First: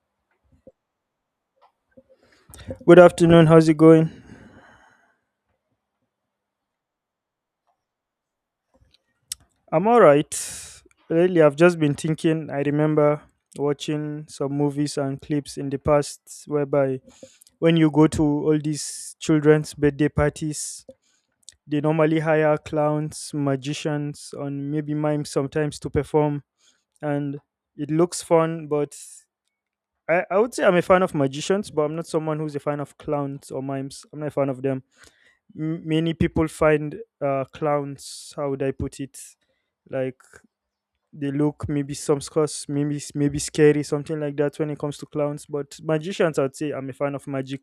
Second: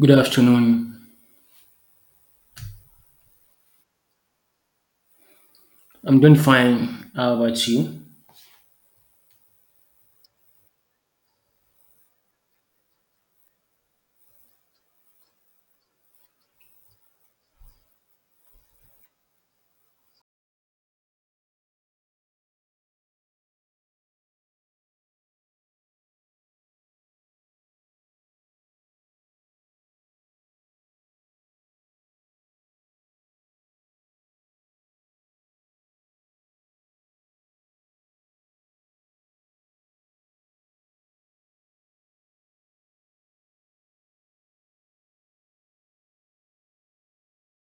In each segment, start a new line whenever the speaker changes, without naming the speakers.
Good afternoon.
Good afternoon. How's it going?
I'm doing fine. How about you?
I'm all right. Lately, I've just been thinking. I remember watching some movies and clips in the past whereby when you go to all these children's birthday parties, they normally hire clowns, magicians, and maybe mimes sometimes to perform. And it looks fun, but I would say I'm a fan of magicians, but I'm not someone who's a fan of clowns or mimes. I'm not a fan of them. Many people find clowns, how would I put it? Like, they look maybe some scores, maybe, scary, something like that when it comes to clowns. But magicians, I'd say I'm a fan of magic.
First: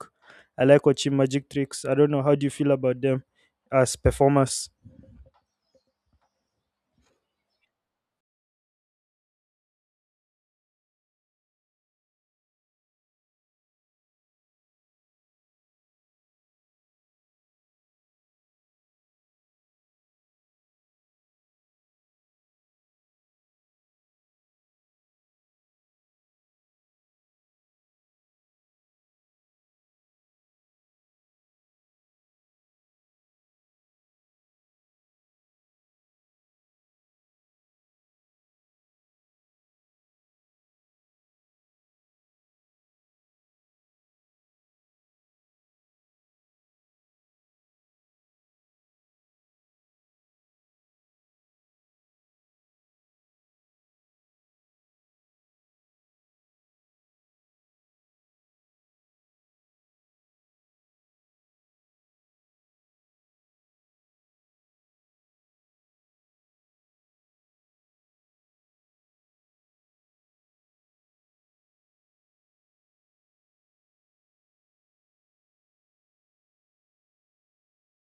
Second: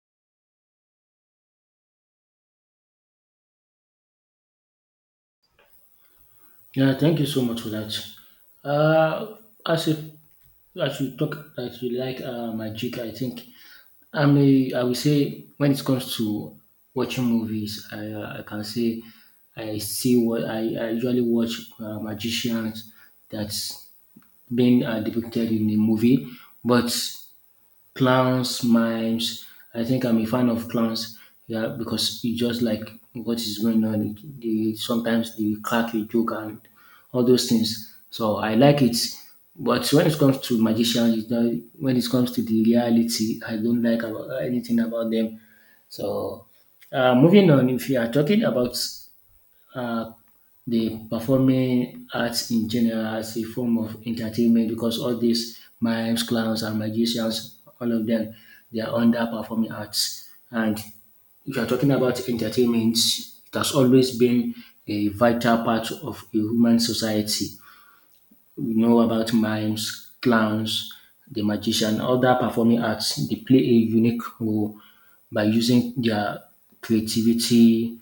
I like watching magic tricks. I don't know, how do you feel about them as performers?
Yeah, thank you so much for that. Uh, as if as you talk that you like magic, I think I will say when it comes to watching movies, I can say I see what I usually watch magicians that's been depicted in the movie, but clowns, mimes. I think I'm a fan of clowns. Yeah, because you just like what is going on. They sometimes they crack a joke and all those things. So I like it. But when it comes to magicians, you know, when it comes to the reality, I don't like about anything about them. So moving on, if you are talking about uh, the performing arts in general as a form of entertainment, because all these mimes, clowns, and magicians, all of them, they are under performing arts. And if you are talking about entertainment, it has always been a vital part of a human society. We know about mimes, clowns, the magician, other performing arts. They play a unique role by using their creativity,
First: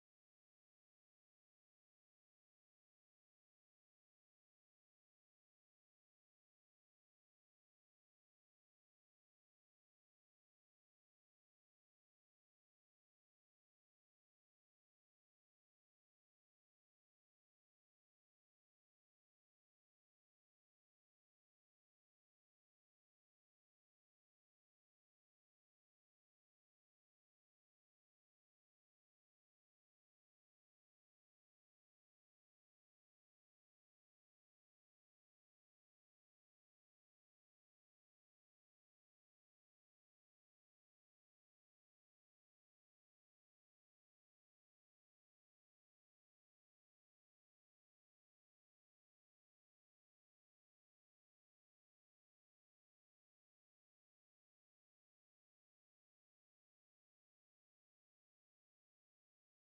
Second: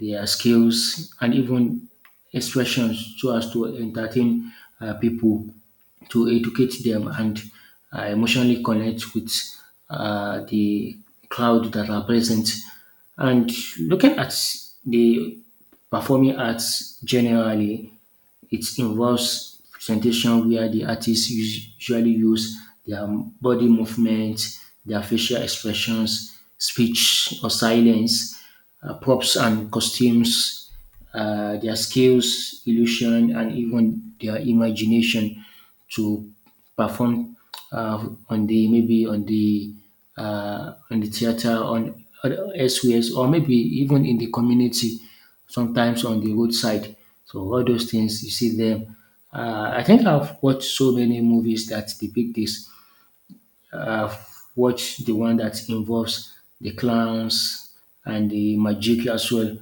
their skills, and even expressions so as to entertain people, to educate them, and emotionally connect with the crowd that are present. And looking at the performing arts generally, it involves presentation where the artists usually use their body movements, their facial expressions, speech or silence, props and costumes, their skills, illusion, and even their imagination to perform uh, on the maybe on the theater on elsewhere or maybe even in the community, sometimes on the roadside. So all those things you see them. I think I've watched so many movies that depict this. I've watched the one that involves the clowns and the magic as well.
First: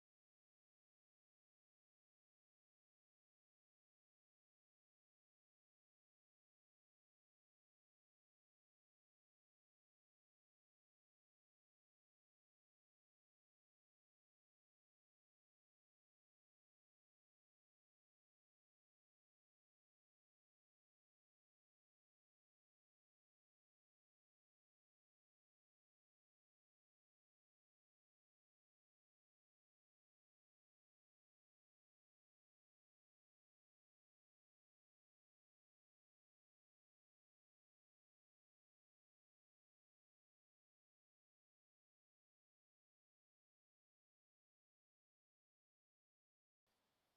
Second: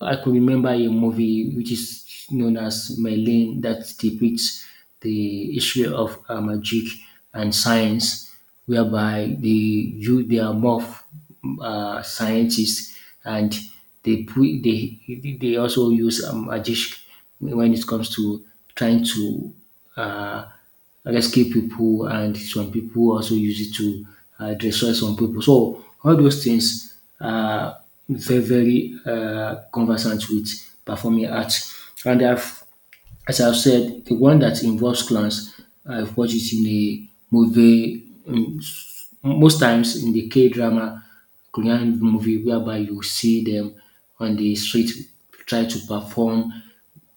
I could remember a movie which is known as Merlin that depicts the issue of magic and science, whereby the you they are more scientists, and they they also use magic when it comes to trying to uh, rescue people, and some people also use it to destroy some people. So all those things are very, very conversant with performing arts. And I've, as I've said, the one that involves clans, I've watched it in a movie, most times in the K drama, Korean movie, whereby you see them on the street try to perform.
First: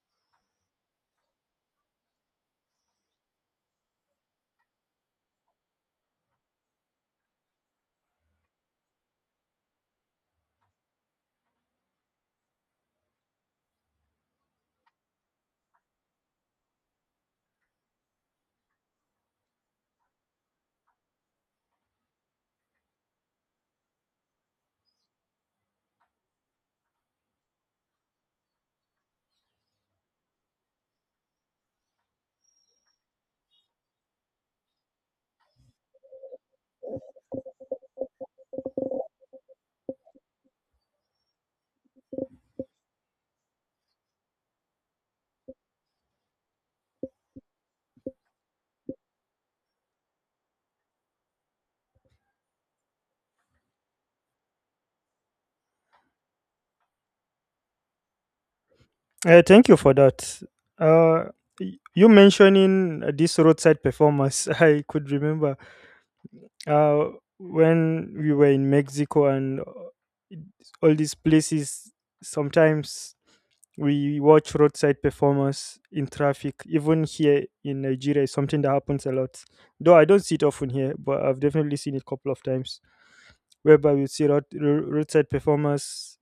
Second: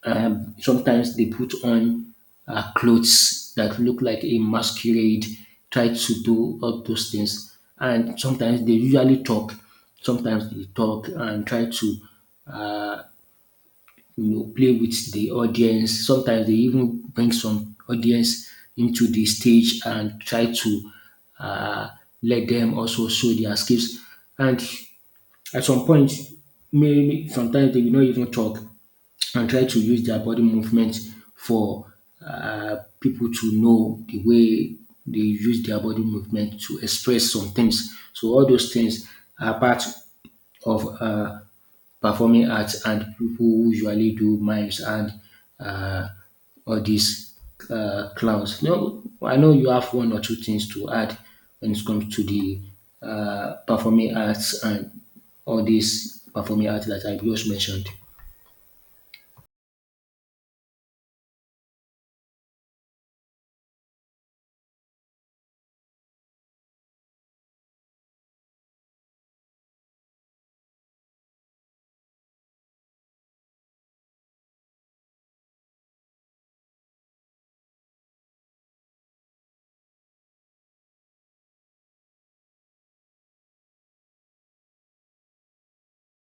Sometimes they put on clothes that look like a masquerade, try to do all those things. And sometimes they usually talk. Sometimes they talk and try to, you know, play with the audience. Sometimes they even bring some audience into the stage and try to uh, let them also show their skills. And at some point, maybe sometimes they will not even talk and try to use their body movement for people to know the way they use their body movement to express some things. So all those things are part of performing arts, and people usually do mimes and uh, all these clowns. No, I know you have one or two things to add when it comes to the performing arts and all these performing arts that I just mentioned.
Thank you for that. uh you mentioning these roadside performers, I could remember uh when we were in Mexico and all these places, sometimes we watch roadside performers in traffic. Even here in Nigeria, it's something that happens a lot, though I don't see it often here, but I've definitely seen it a couple of times, whereby we see roadside performers.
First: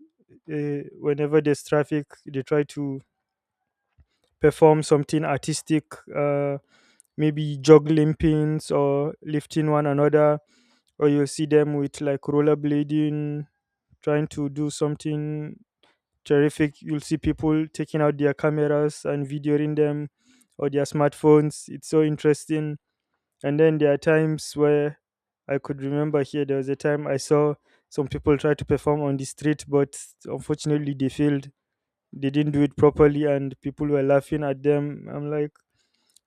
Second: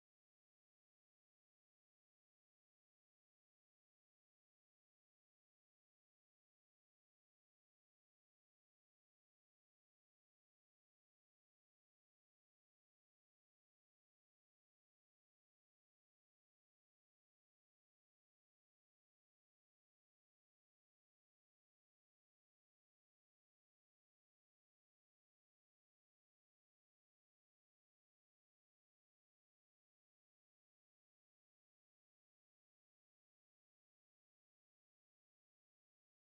Whenever there's traffic, they try to perform something artistic, uh, maybe juggling pins or lifting one another, or you'll see them with like rollerblading, trying to do something terrific. You'll see people taking out their cameras and videoing them, or their smartphones. It's so interesting. And then there are times where I could remember here there was a time I saw some people try to perform on the street, but unfortunately they failed. They didn't do it properly, and people were laughing at them. I'm like,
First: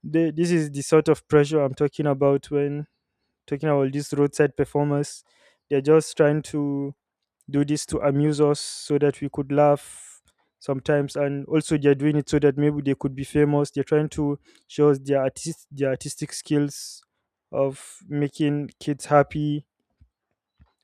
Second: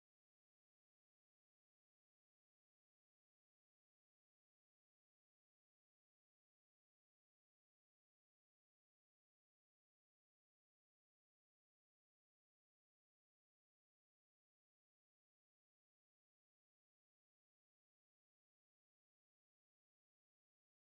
they, this is the sort of pressure I'm talking about when talking about these roadside performers. They're just trying to do this to amuse us so that we could laugh sometimes, and also they're doing it so that maybe they could be famous. They're trying to show us their artist, their artistic skills of making kids happy,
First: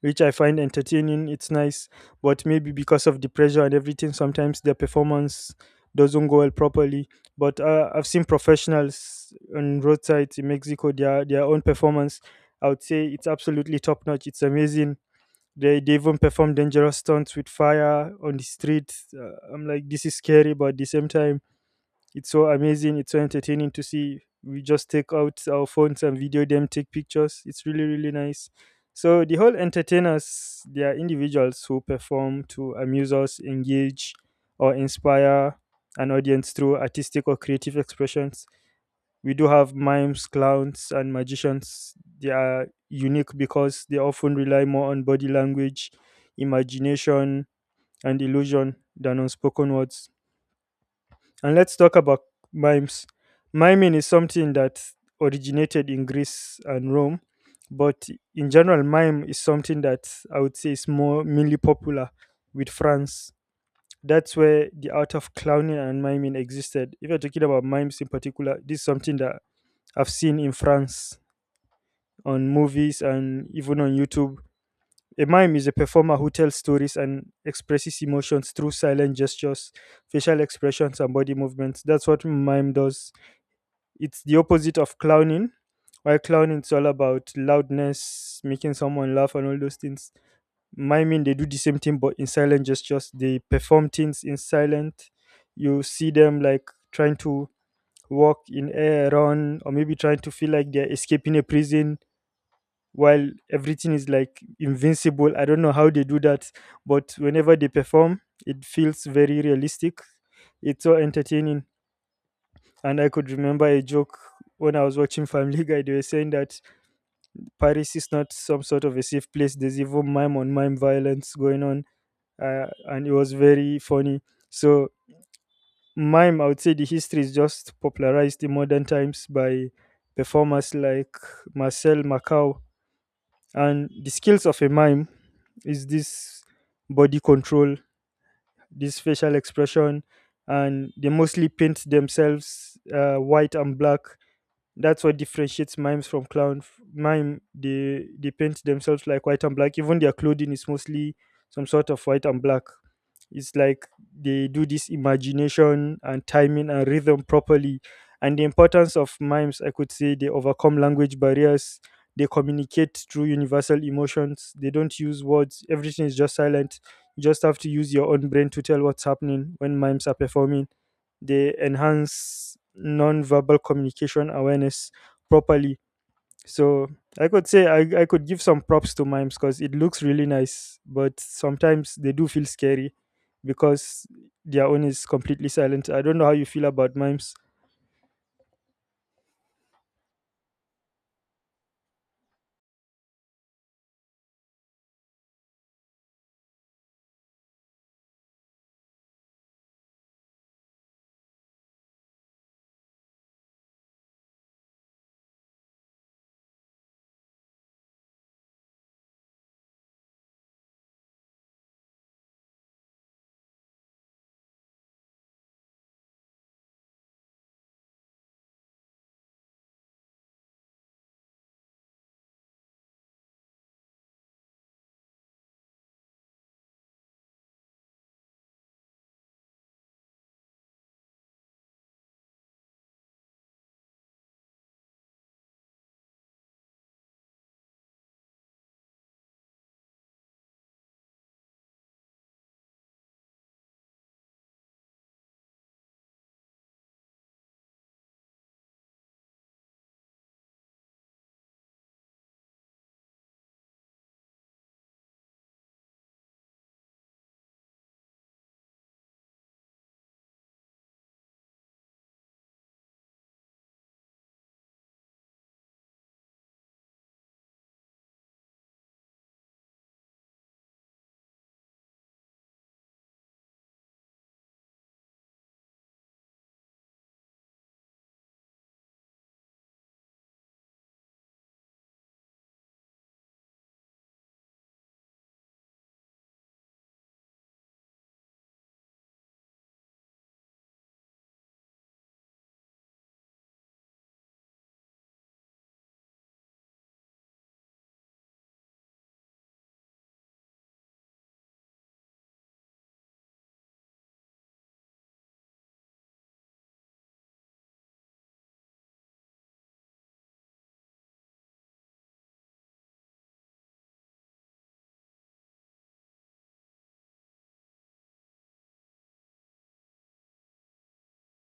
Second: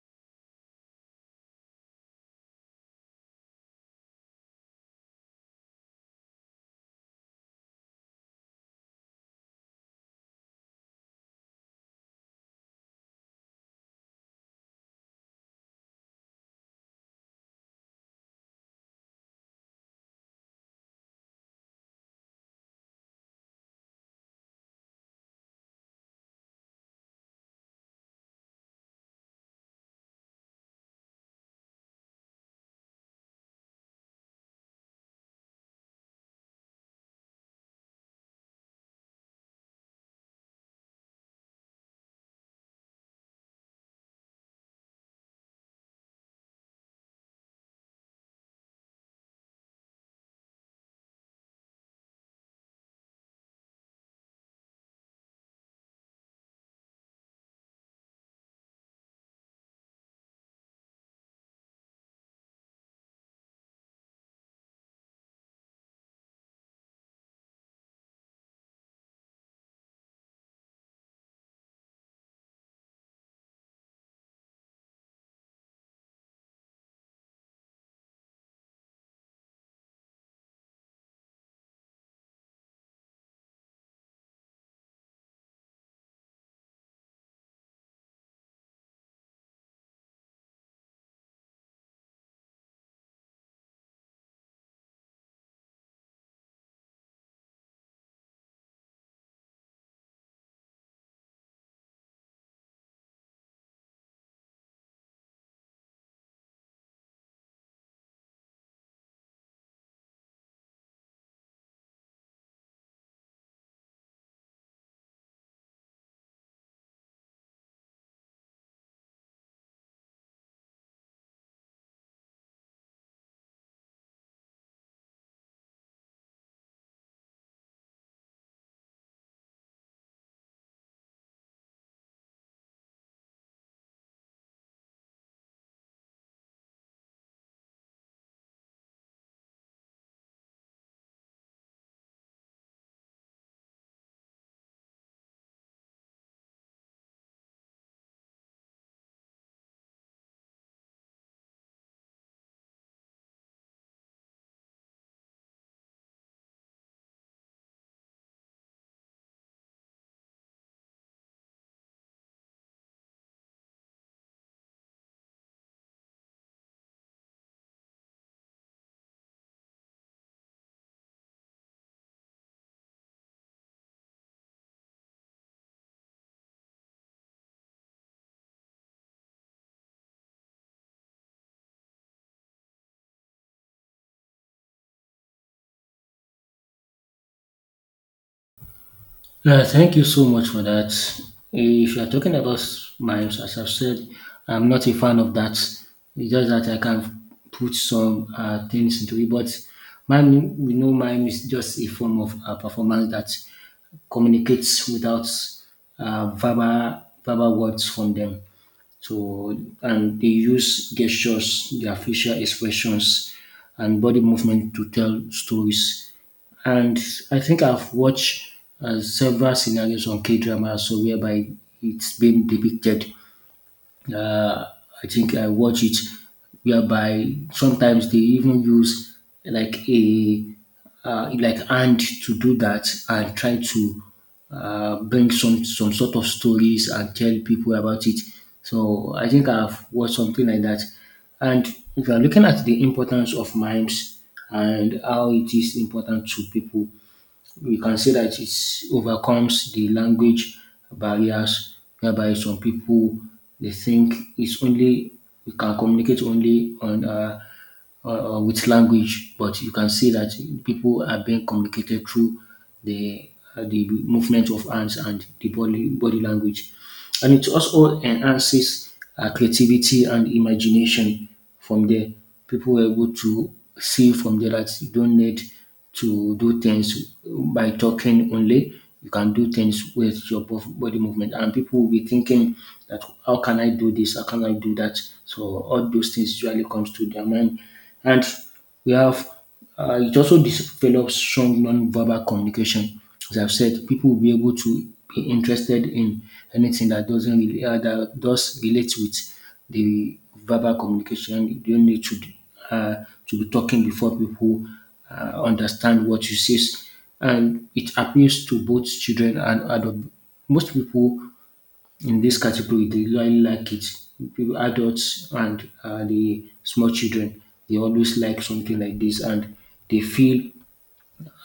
which I find entertaining. It's nice, but maybe because of the pressure and everything, sometimes their performance doesn't go well properly. But I've seen professionals on roadsides in Mexico, their own performance, I would say it's absolutely top notch. It's amazing. They even perform dangerous stunts with fire on the street. I'm like, this is scary, but at the same time, it's so amazing. It's so entertaining to see. We just take out our phones and video them, take pictures. It's really, really nice. So the whole entertainers, they are individuals who perform to amuse us, engage, or inspire an audience through artistic or creative expressions. We do have mimes, clowns, and magicians. They are unique because they often rely more on body language, imagination, and illusion than on spoken words. And let's talk about mimes. Miming is something that originated in Greece and Rome, but in general, mime is something that I would say is more mainly popular with France. That's where the art of clowning and miming existed. If you're talking about mimes in particular, this is something that I've seen in France on movies and even on YouTube. A mime is a performer who tells stories and expresses emotions through silent gestures, facial expressions, and body movements. That's what mime does. It's the opposite of clowning. While clowning is all about loudness, making someone laugh, and all those things, miming, they do the same thing but in silent gestures. They perform things in silent. You see them like trying to walk in air, run, or maybe trying to feel like they're escaping a prison while everything is like invincible. I don't know how they do that, but whenever they perform, it feels very realistic. It's so entertaining. And I could remember a joke when I was watching Family Guy. They were saying that Paris is not some sort of a safe place. There's even mime on mime violence going on, and it was very funny. So mime, I would say, the history is just popularized in modern times by performers like Marcel Macau, and the skills of a mime is this body control, this facial expression, and they mostly paint themselves white and black. That's what differentiates mimes from clown. Mime, they paint themselves like white and black. Even their clothing is mostly some sort of white and black. It's like they do this imagination and timing and rhythm properly. And the importance of mimes, I could say, they overcome language barriers. They communicate through universal emotions. They don't use words. Everything is just silent. You just have to use your own brain to tell what's happening when mimes are performing. They enhance non-verbal communication awareness properly. So I could say I could give some props to mimes because it looks really nice, but sometimes they do feel scary because their own is completely silent. I don't know how you feel about mimes.
Yeah, thank you so much for that. If you're talking about mimes, as I've said, I'm not a fan of that. It's just that I can put some things into it. But mime, we know mime is just a form of performance that communicates without verbal words from them. So, and they use gestures, their facial expressions, and body movement to tell stories. And I think I've watched several scenarios on K drama, so whereby it's been depicted. uh, I think I watch it whereby sometimes they even use like a like hand to do that and try to bring some sort of stories and tell people about it. So I think I've watched something like that. And if you are looking at the importance of mimes and how it is important to people, we can say that it overcomes the language barriers, whereby some people they think it's only we can communicate only on uh, with language, but you can see that people are being communicated through the the movement of hands and the body language, and it also enhances creativity and imagination from there. People were able to see from there that you don't need to do things by talking only. You can do things with your body movement, and people will be thinking that how can I do this? How can I do that? So all those things usually comes to their mind, and we have it also develops strong non-verbal communication. As I've said, people will be able to be interested in anything that doesn't really, that does relate with the verbal communication. You don't need to be talking before people understand what you say, and it appeals to both children and adults. Most people in this category, they really like it. People, adults and the small children, they always like something like this, and they feel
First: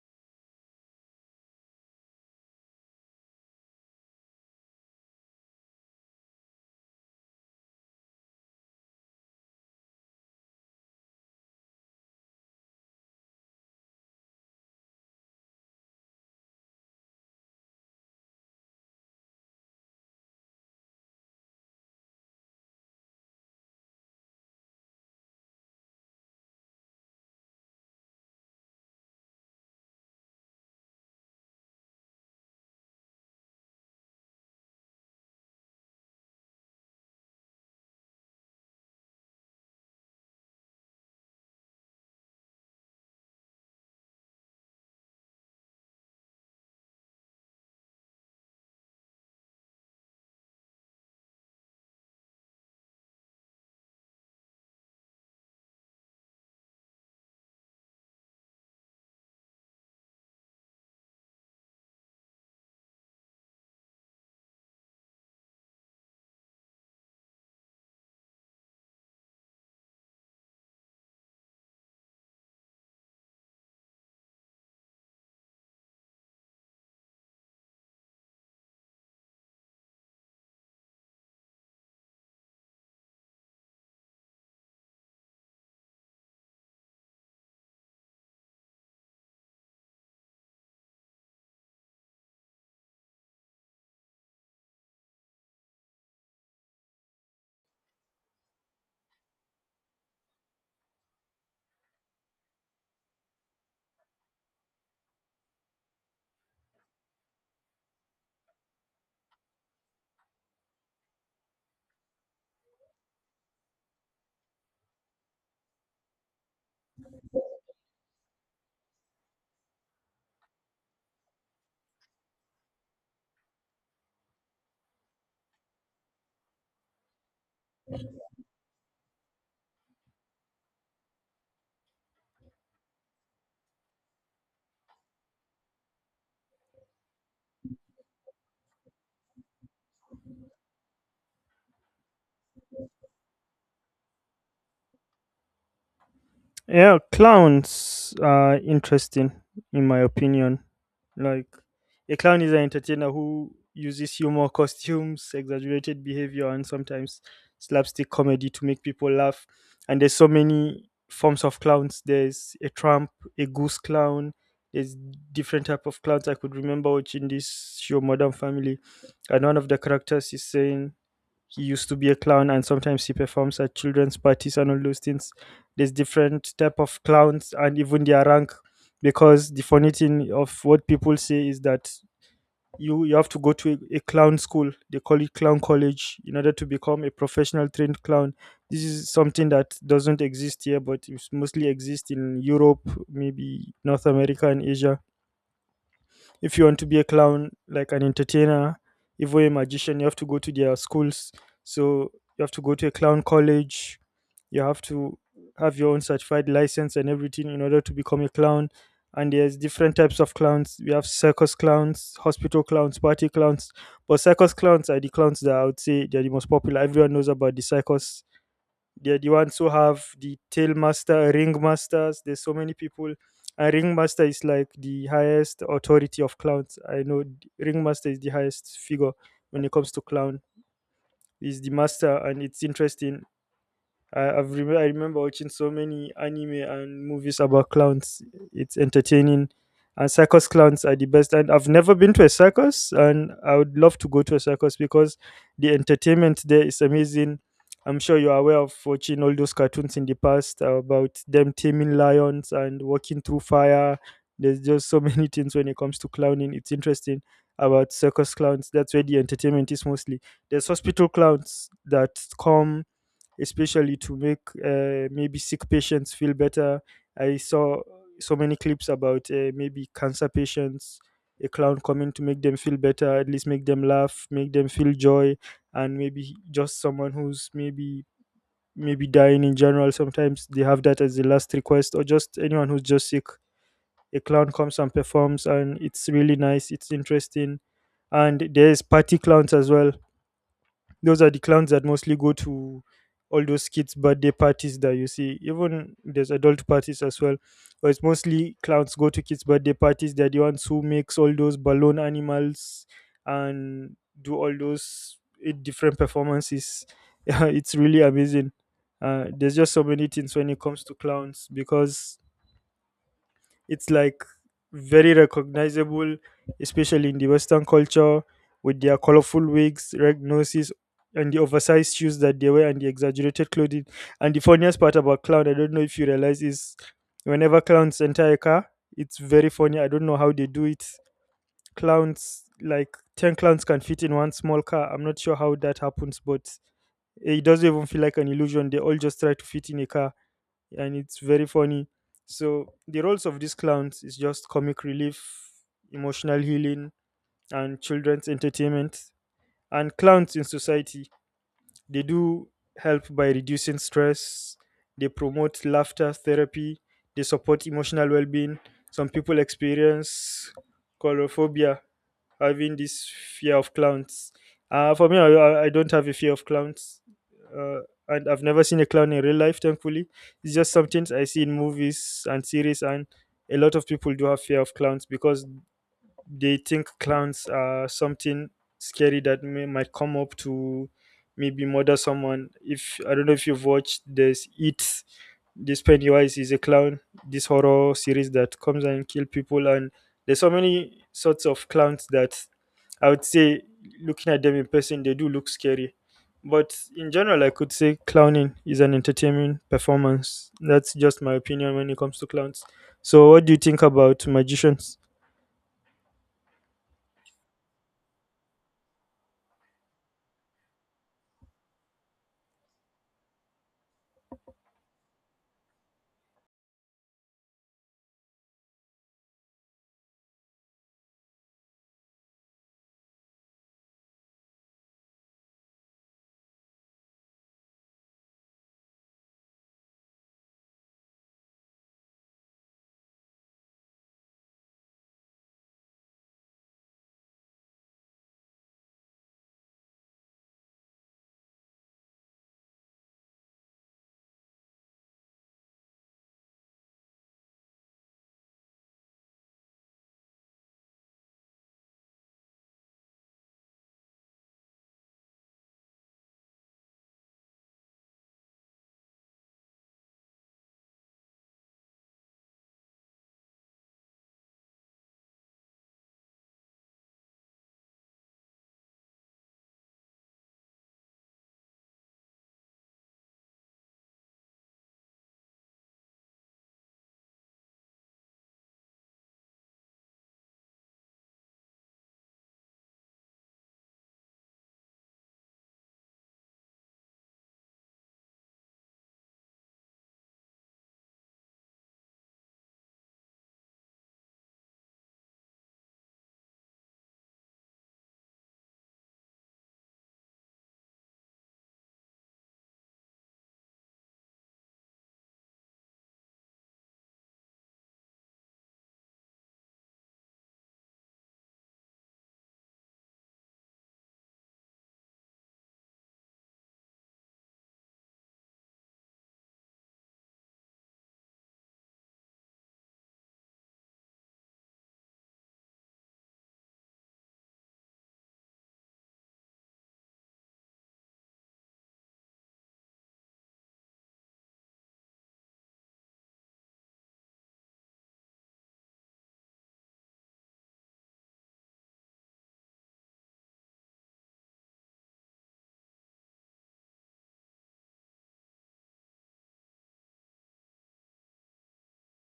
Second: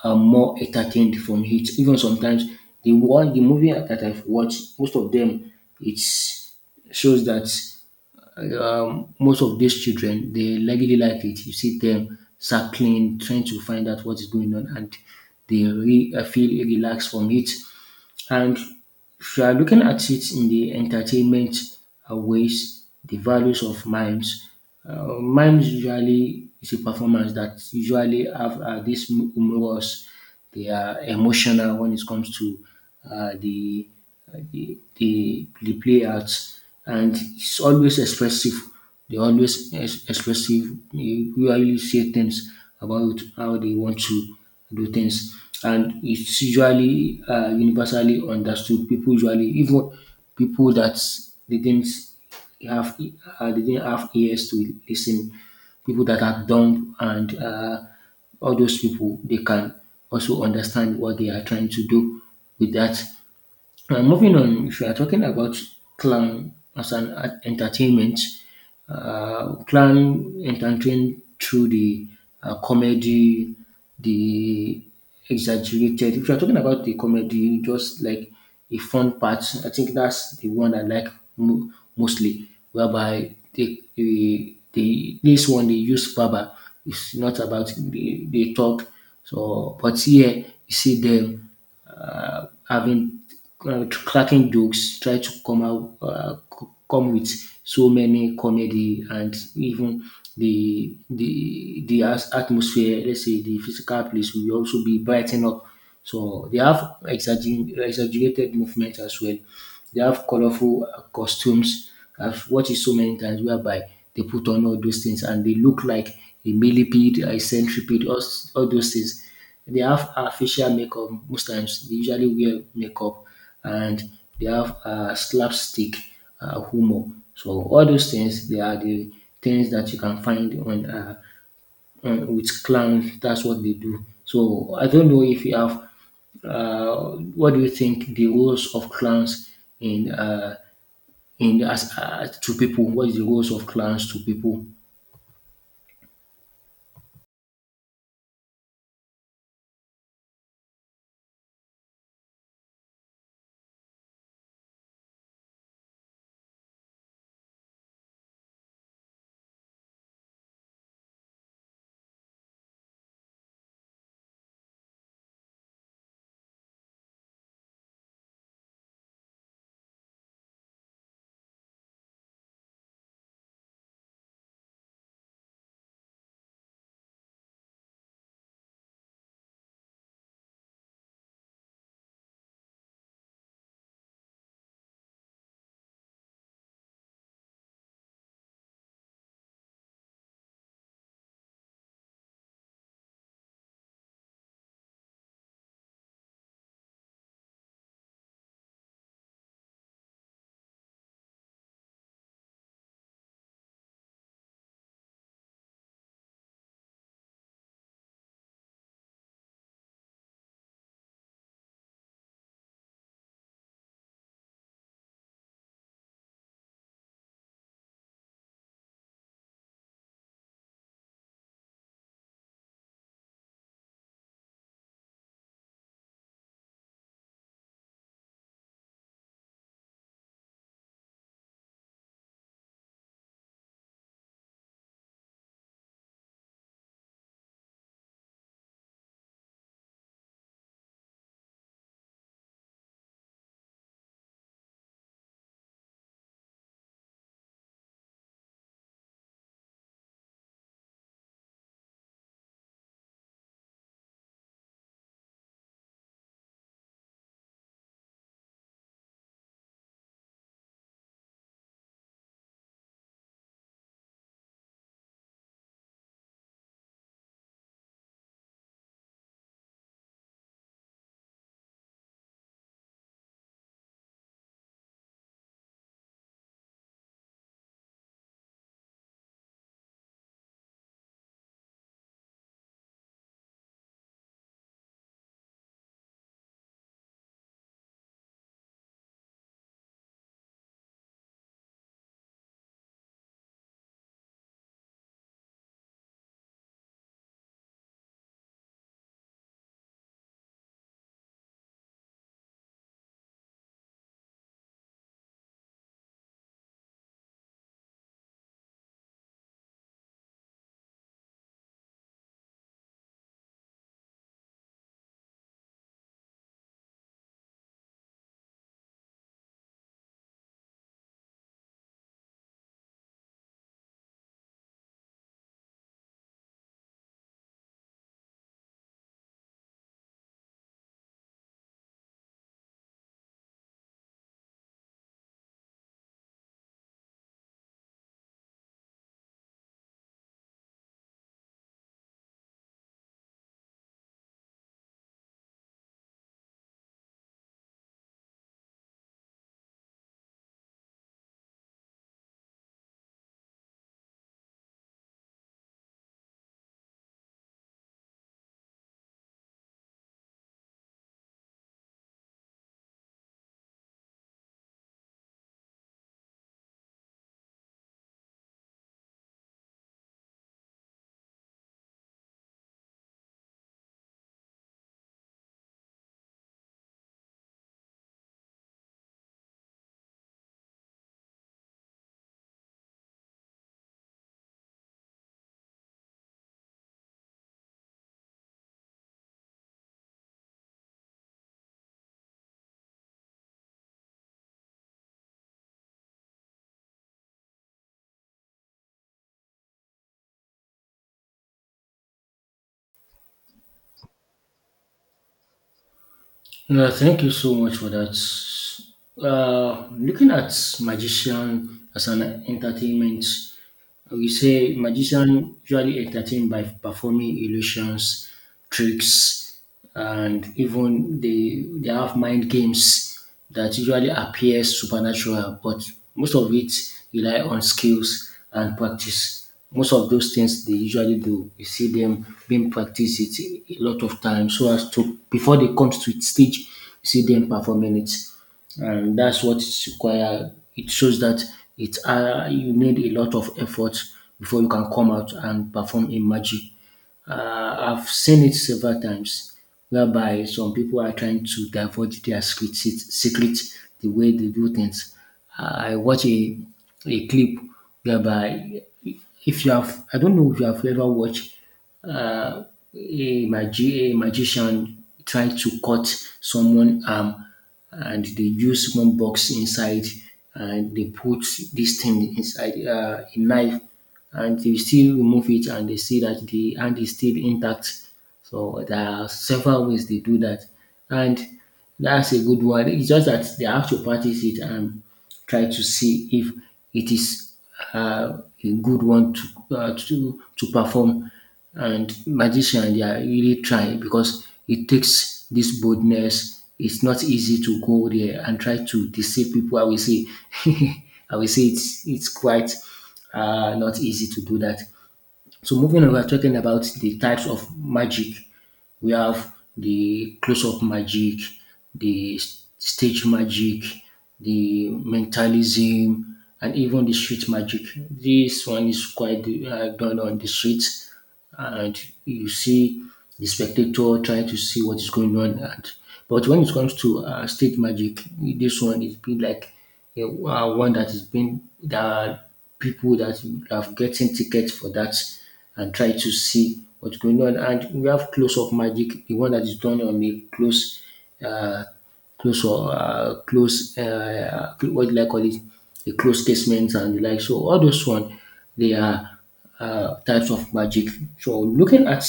more entertained from it. Even sometimes, the one the movie that I've watched, most of them, it shows that most of these children they really like it. You see them circling, trying to find out what is going on, and they feel relaxed from it. And if you are looking at it in the entertainment ways, the values of mimes, mimes usually is a performance that usually have this humorous, they are emotional when it comes to uh, the, the the play arts, and it's always expressive. They always expressive. They usually say things about how they want to do things. And it's usually universally understood. People usually, even people that they didn't have they didn't have ears to listen, people that are dumb and all those people they can also understand what they are trying to do with that. Moving on, if you are talking about clan as an entertainment, clan entertain through the comedy, the exaggerated. If you are talking about the comedy, just like a fun part, I think that's the one I like mo- mostly. Whereby they this one they use baba. It's not about they talk. So, but here you see them having cracking jokes, try to come out, come with so many comedy and even the atmosphere. Let's say the physical place will also be brightened up. So they have exaggerated movement as well. They have colorful costumes. I've watched it so many times whereby they put on all those things and they look like a millipede, a centipede, all those things. They have facial makeup most times. They usually wear makeup, and they have slapstick humor. So all those things, they are the things that you can find on with clowns. That's what they do. So I don't know if you have. What do you think the roles of clowns in uh, in as to people? What is the roles of clowns to people?
Yeah, clowns are interesting, in my opinion. Like, a clown is an entertainer who uses humor, costumes, exaggerated behavior, and sometimes slapstick comedy to make people laugh. And there's so many forms of clowns. There's a tramp, a goose clown. There's different type of clowns. I could remember watching this show, Modern Family, and one of the characters is saying he used to be a clown and sometimes he performs at children's parties and all those things. There's different type of clowns and even their rank, because the funny thing of what people say is that you have to go to a clown school. They call it clown college in order to become a professional trained clown. This is something that doesn't exist here, but it's mostly exist in Europe, maybe North America and Asia. If you want to be a clown, like an entertainer, even a magician, you have to go to their schools. So you have to go to a clown college. You have to have your own certified license and everything in order to become a clown. And there's different types of clowns. We have circus clowns, hospital clowns, party clowns. But circus clowns are the clowns that I would say they're the most popular. Everyone knows about the circus. They're the ones who have the tail master, ring masters. There's so many people. And ring master is like the highest authority of clowns. I know ring master is the highest figure when it comes to clown. He's the master, and it's interesting. I remember watching so many anime and movies about clowns. It's entertaining, and circus clowns are the best. And I've never been to a circus, and I would love to go to a circus because the entertainment there is amazing. I'm sure you're aware of watching all those cartoons in the past about them taming lions and walking through fire. There's just so many things when it comes to clowning. It's interesting about circus clowns. That's where the entertainment is mostly. There's hospital clowns that come especially to make maybe sick patients feel better. I saw so many clips about maybe cancer patients, a clown coming to make them feel better, at least make them laugh, make them feel joy, and maybe just someone who's maybe, dying in general. Sometimes they have that as the last request, or just anyone who's just sick. A clown comes and performs, and it's really nice. It's interesting. And there's party clowns as well. Those are the clowns that mostly go to all those kids' birthday parties that you see. Even there's adult parties as well. But it's mostly clowns go to kids' birthday parties. They're the ones who makes all those balloon animals and do all those different performances. Yeah, it's really amazing. There's just so many things when it comes to clowns because it's like very recognizable, especially in the Western culture, with their colorful wigs, red noses, and the oversized shoes that they wear, and the exaggerated clothing. And the funniest part about clown, I don't know if you realize, is whenever clowns enter a car, it's very funny. I don't know how they do it. Clowns, like 10 clowns can fit in one small car. I'm not sure how that happens, but it doesn't even feel like an illusion. They all just try to fit in a car, and it's very funny. So the roles of these clowns is just comic relief, emotional healing, and children's entertainment. And clowns in society, they do help by reducing stress. They promote laughter therapy. They support emotional well-being. Some people experience chorophobia, having this fear of clowns. For me, I don't have a fear of clowns, uh, and I've never seen a clown in real life. Thankfully, it's just something I see in movies and series, and a lot of people do have fear of clowns because they think clowns are something scary that might come up to maybe murder someone. If I don't know if you've watched this. This Pennywise is a clown, this horror series that comes and kill people, and there's so many sorts of clowns that I would say looking at them in person, they do look scary. But in general, I could say clowning is an entertainment performance. That's just my opinion when it comes to clowns. So, what do you think about magicians?
No, thank you so much for that. Looking at magician as an entertainment, we say magician usually entertain by performing illusions, tricks, and even they have mind games that usually appear supernatural, but most of it rely on skills and practice. Most of those things they usually do, you see them being practiced it a lot of times so as to before they come to stage, you see them performing it, and that's what is required. It shows that it you need a lot of effort before you can come out and perform a magic. I've seen it several times, whereby some people are trying to divulge their secret, the way they do things. I watch a clip whereby if you have, I don't know if you have ever watched uh, a magician tried to cut someone arm, and they used one box inside, and they put this thing inside a knife, and they still remove it and they see that the hand is still intact. So there are several ways they do that. And that's a good one. It's just that they have to practice it and try to see if it is a good one to, to perform. And magician, they are really trying because it takes this boldness. It's not easy to go there and try to deceive people. I will say, I will say it's quite not easy to do that. So moving on, we are talking about the types of magic. We have the close-up magic, the stage magic, the mentalism, and even the street magic. This one is quite done on the street, and you see the spectator trying to see what is going on. And, but when it comes to stage magic, this one is been like a, one that has been, there are people that have getting tickets for that and try to see what's going on. And we have close up magic, the one that is done on a close. Uh, Close or close, what will I call it, a close statement and the like. So all those one they are types of magic. So looking at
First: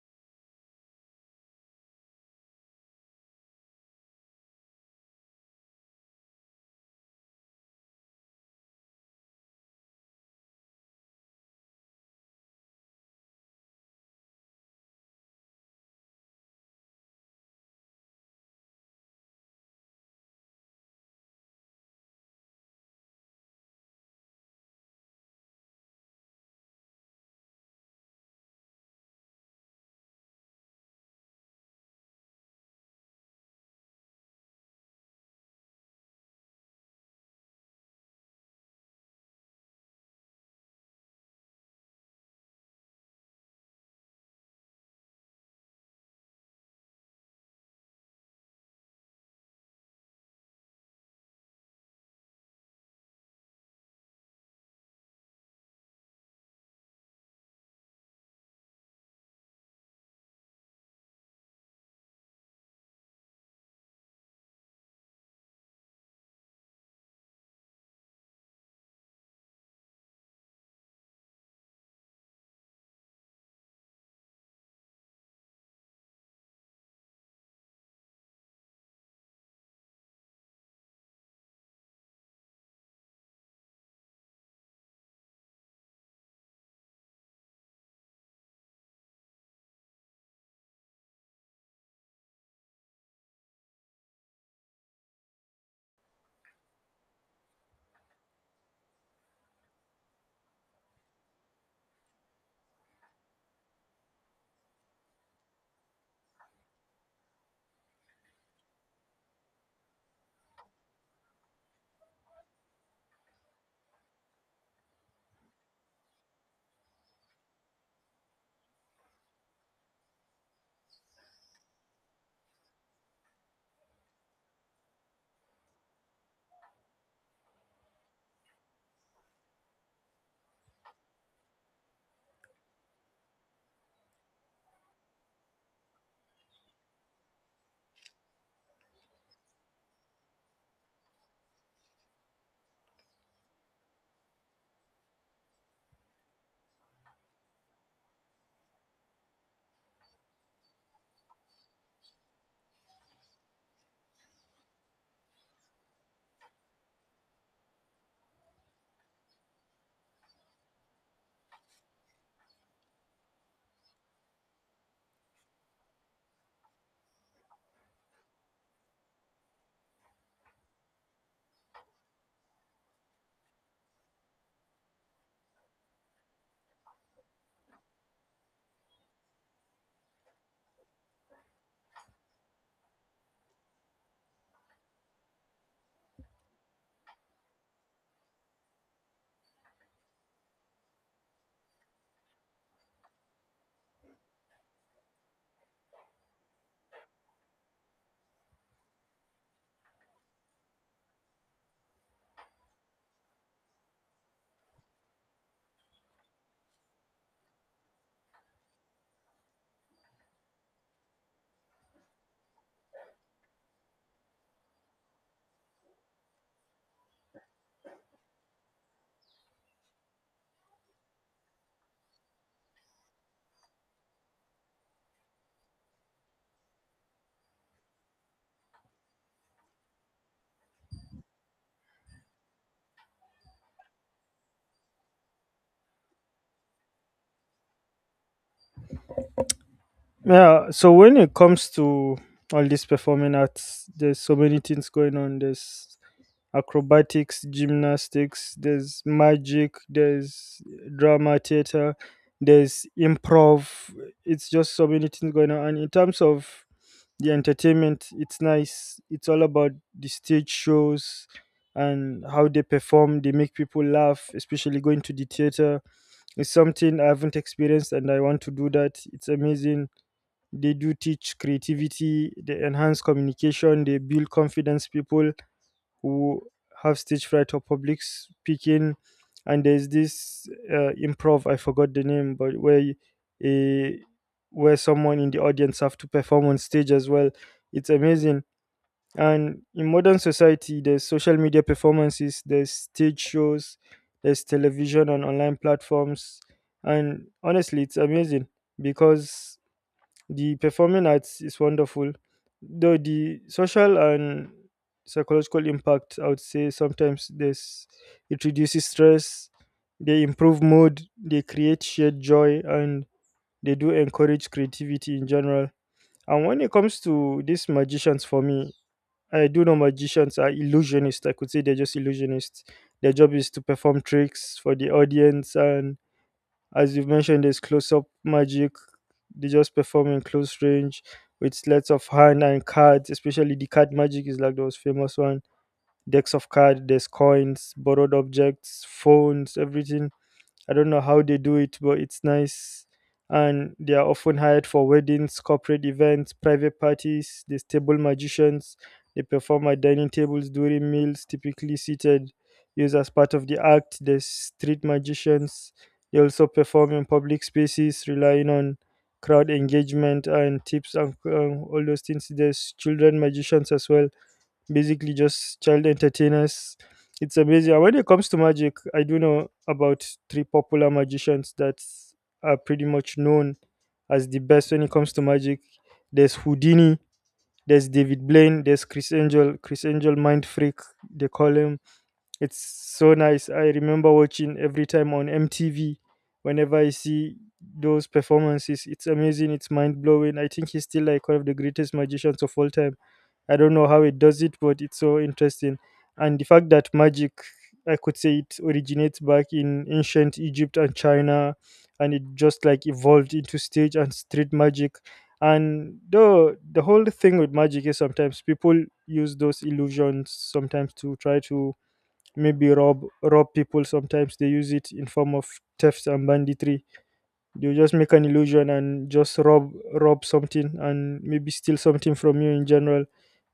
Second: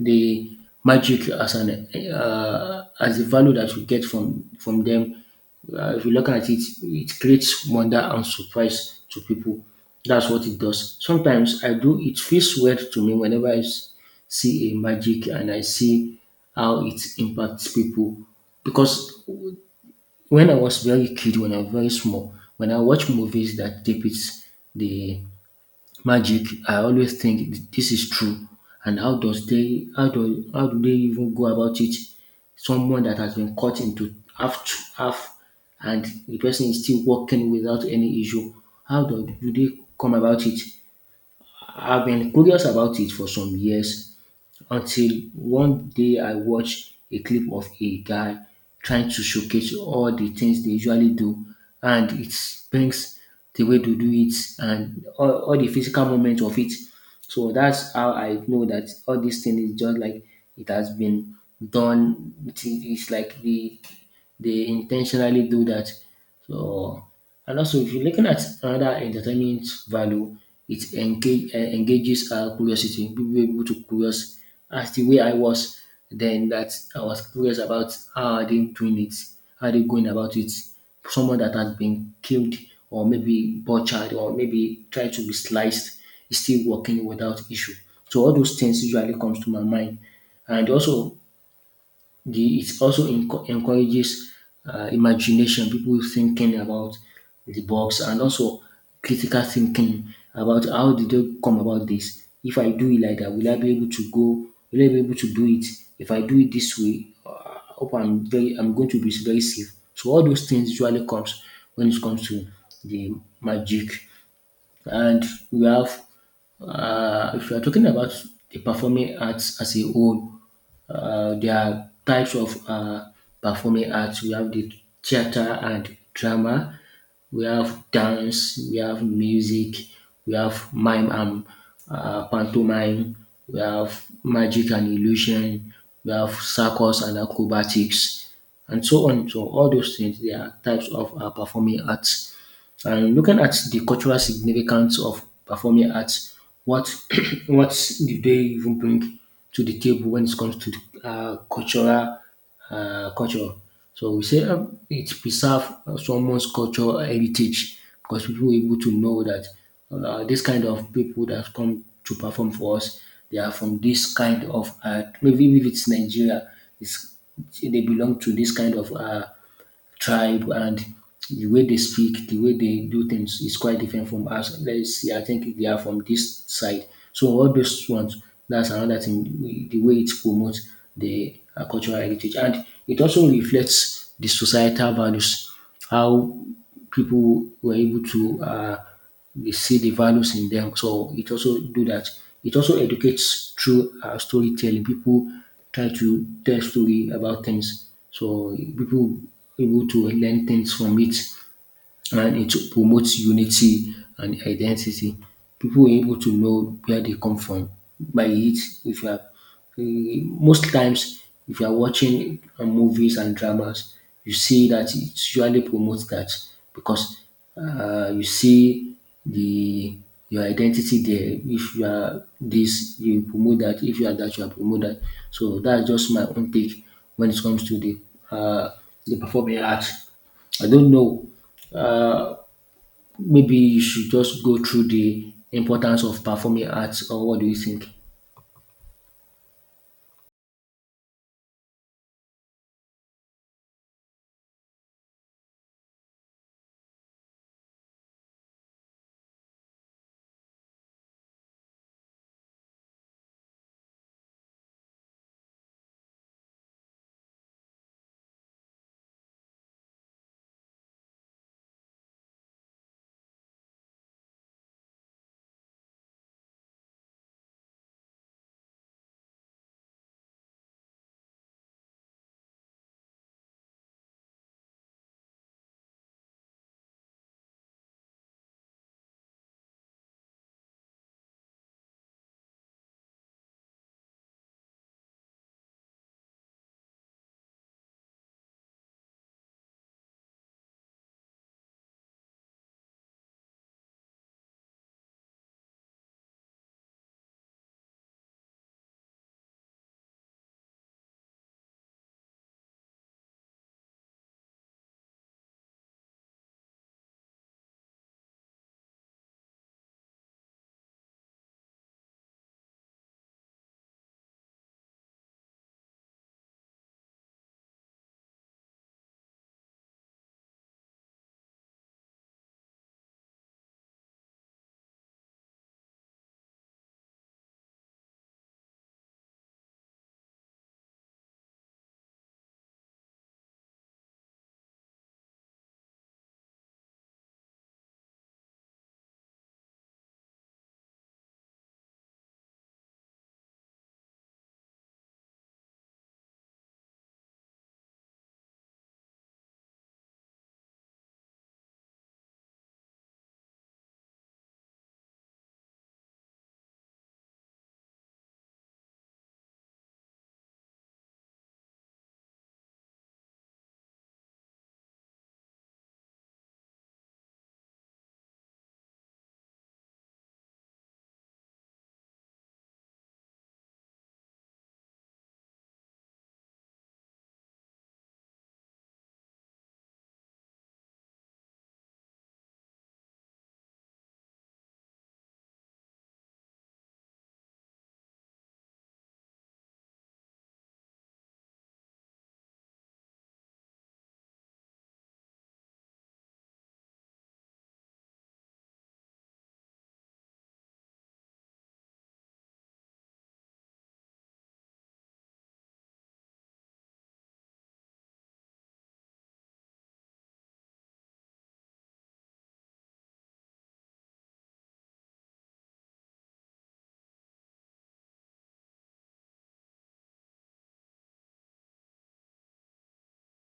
the magic as an as the value that we get from them. If you look at it, it creates wonder and surprise to people. That's what it does. Sometimes I do. It feels weird to me whenever see a magic and I see how it impacts people. Because when I was very kid, when I was very small, when I watch movies that depicts the magic, I always think this is true. And how do they even go about it? Someone that has been cut into half to half, and the person is still working without any issue. Do they come about it? I've been curious about it for some years until one day I watched a clip of a guy trying to showcase all the things they usually do, and it brings the way to do it and all the physical moments of it. So that's how I know that all these things is just like it has been done. It is it's like they intentionally do that. So, and also if you're looking at another entertainment value, it engages our curiosity. People were able to curious as the way I was then, that I was curious about how are they doing it, how are they going about it. Someone that has been killed, or maybe butchered, or maybe tried to be sliced, is still working without issue. So all those things usually comes to my mind. And also the, it also encourages imagination, people thinking about the box, and also critical thinking about how did they come about this. If I do it like that, will I be able to go? Will I be able to do it? If I do it this way, I hope I'm going to be very safe. So all those things usually comes when it comes to the magic. And we have, if you are talking about the performing arts as a whole, there are types of performing arts. We have the theater and drama. We have dance. We have music. We have mime and pantomime. We have magic and illusion. We have circus and acrobatics, and so on. So all those things they are types of performing arts. And looking at the cultural significance of performing arts, what what do they even bring to the table when it comes to the, cultural culture? So we say it preserve someone's cultural heritage, because people were able to know that this kind of people that come to perform for us, they are from this kind of art. Maybe if it's Nigeria, it's, they belong to this kind of tribe, and the way they speak, the way they do things is quite different from us. Let's see, I think they are from this side. So all those ones, that's another thing, the way it promotes the cultural heritage. And it also reflects the societal values, how people were able to We see the values in them. So it also do that. It also educates through storytelling. People try to tell story about things, so people able to learn things from it, and it promotes unity and identity. People were able to know where they come from by it. If you are most times, if you are watching movies and dramas, you see that it usually promotes that, because you see the your identity there. If you are this, you promote that. If you are that, you are promote that. So that's just my own take when it comes to um the performing arts. I don't know, maybe you should just go through the importance of performing arts, or what do you think?
Yeah, so when it comes to all these performing arts, there's so many things going on. There's acrobatics, gymnastics, there's magic, there's drama theater, there's improv. It's just so many things going on. And in terms of the entertainment, it's nice. It's all about the stage shows and how they perform. They make people laugh, especially going to the theater. It's something I haven't experienced and I want to do that. It's amazing. They do teach creativity, they enhance communication, they build confidence, people who have stage fright or public speaking. And there's this improv, I forgot the name, but where you- a where someone in the audience have to perform on stage as well. It's amazing. And in modern society, there's social media performances, there's stage shows, there's television and online platforms, and honestly, it's amazing because the performing arts is wonderful, though the social and psychological impact, I would say it reduces stress, they improve mood, they create shared joy, and they do encourage creativity in general. And when it comes to these magicians, for me, I do know magicians are illusionists. I could say they're just illusionists. Their job is to perform tricks for the audience, and as you've mentioned, there's close up magic. They just perform in close range with sleights of hand and cards, especially the card magic is like the most famous one. Decks of cards, there's coins, borrowed objects, phones, everything. I don't know how they do it, but it's nice. And they are often hired for weddings, corporate events, private parties. They stable magicians. They perform at dining tables during meals, typically seated, used as part of the act. There's street magicians. They also perform in public spaces, relying on crowd engagement and tips and all those things. There's children magicians as well, basically just child entertainers. It's amazing. And when it comes to magic, I do know about three popular magicians that are pretty much known as the best when it comes to magic. There's Houdini, there's David Blaine, there's Chris Angel, Chris Angel Mind Freak, they call him. It's so nice. I remember watching every time on MTV whenever I see those performances. It's amazing. It's mind blowing. I think he's still like one of the greatest magicians of all time. I don't know how it does it, but it's so interesting. And the fact that magic, I could say it originates back in ancient Egypt and China, and it just like evolved into stage and street magic. And though the whole thing with magic is sometimes people use those illusions sometimes to try to maybe rob people, sometimes they use it in form of thefts and banditry. They just make an illusion and just rob something and maybe steal something from you in general.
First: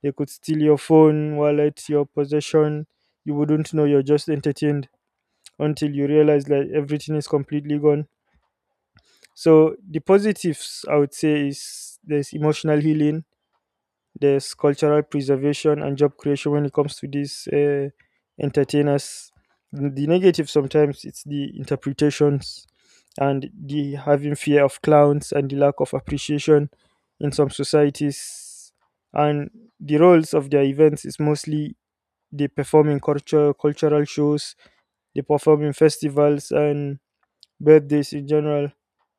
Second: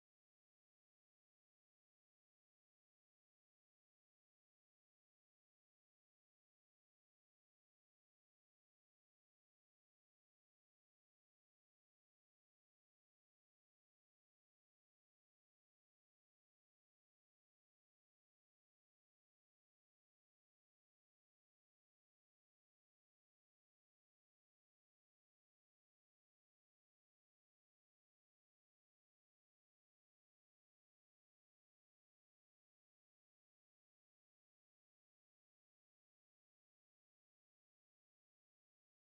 They could steal your phone, wallet, your possession. You wouldn't know, you're just entertained until you realize that everything is completely gone. So the positives, I would say, is there's emotional healing, there's cultural preservation and job creation when it comes to these entertainers. The negative, sometimes it's the interpretations and the having fear of clowns and the lack of appreciation in some societies, and the roles of their events is mostly they perform in culture cultural shows, they perform in festivals and birthdays in general.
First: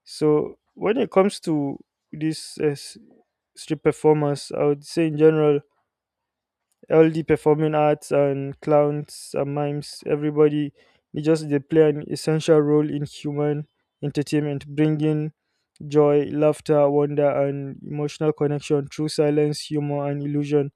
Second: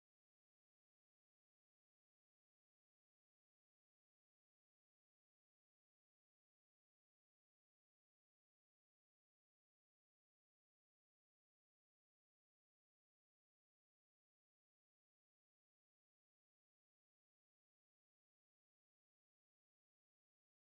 So when it comes to these street performers, I would say in general all the performing arts and clowns and mimes, everybody, they just they play an essential role in human entertainment, bringing joy, laughter, wonder, and emotional connection through silence, humor, and illusion.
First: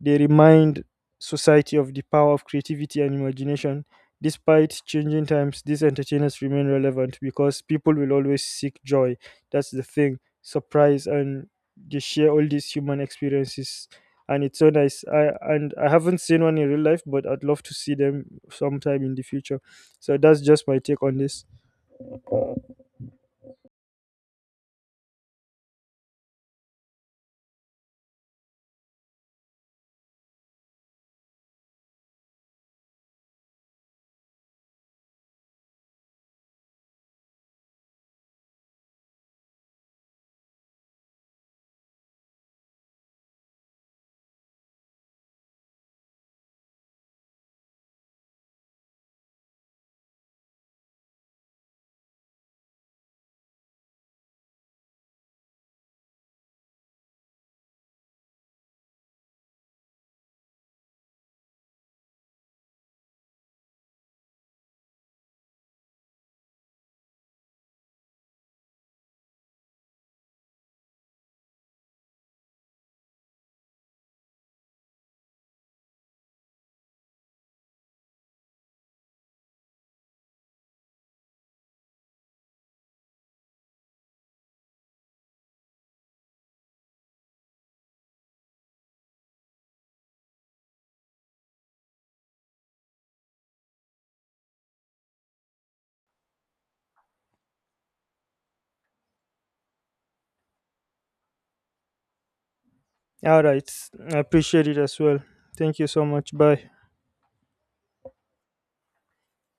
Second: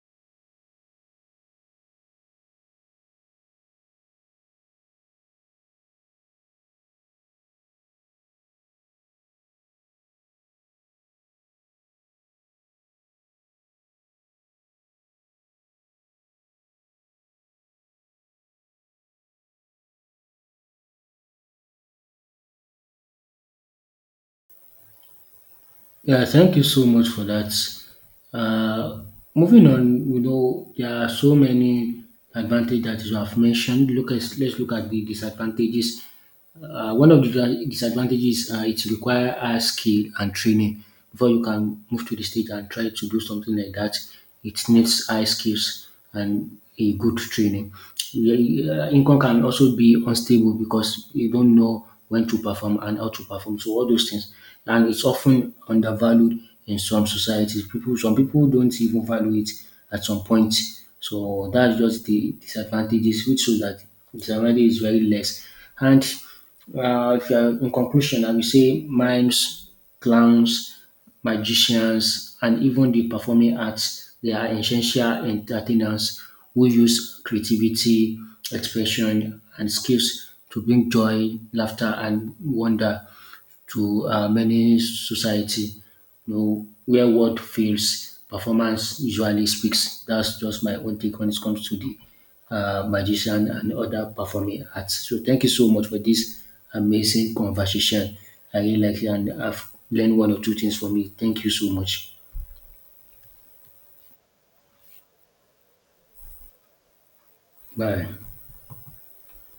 They remind society of the power of creativity and imagination. Despite changing times, these entertainers remain relevant because people will always seek joy. That's the thing. Surprise, and they share all these human experiences. And it's so nice. I haven't seen one in real life, but I'd love to see them sometime in the future. So that's just my take on this.
Yeah, thank you so much for that. Uh, moving on, you know, there are so many advantages that you have mentioned. Look at, let's look at the disadvantages. One of the disadvantages, it requires high skill and training before you can move to the stage and try to do something like that. It needs high skills and a good training. Yeah, income can also be unstable, because you don't know when to perform and how to perform. So all those things, and it's often undervalued in some societies. People, some people don't even value it at some point. So that's just the disadvantages, which shows that disadvantage is very less. And if you're in conclusion, I will say mimes, clowns, magicians, and even the performing arts, they are essential entertainers who use creativity, expression, and skills to bring joy, laughter, and wonder to many society. You know, where word fails, performance usually speaks. That's just my own take when it comes to the magician and other performing arts. So thank you so much for this amazing conversation. I really like it and I've learned one or two things from it. Thank you so much.
All right. I appreciate it as well. Thank you so much. Bye.
Bye.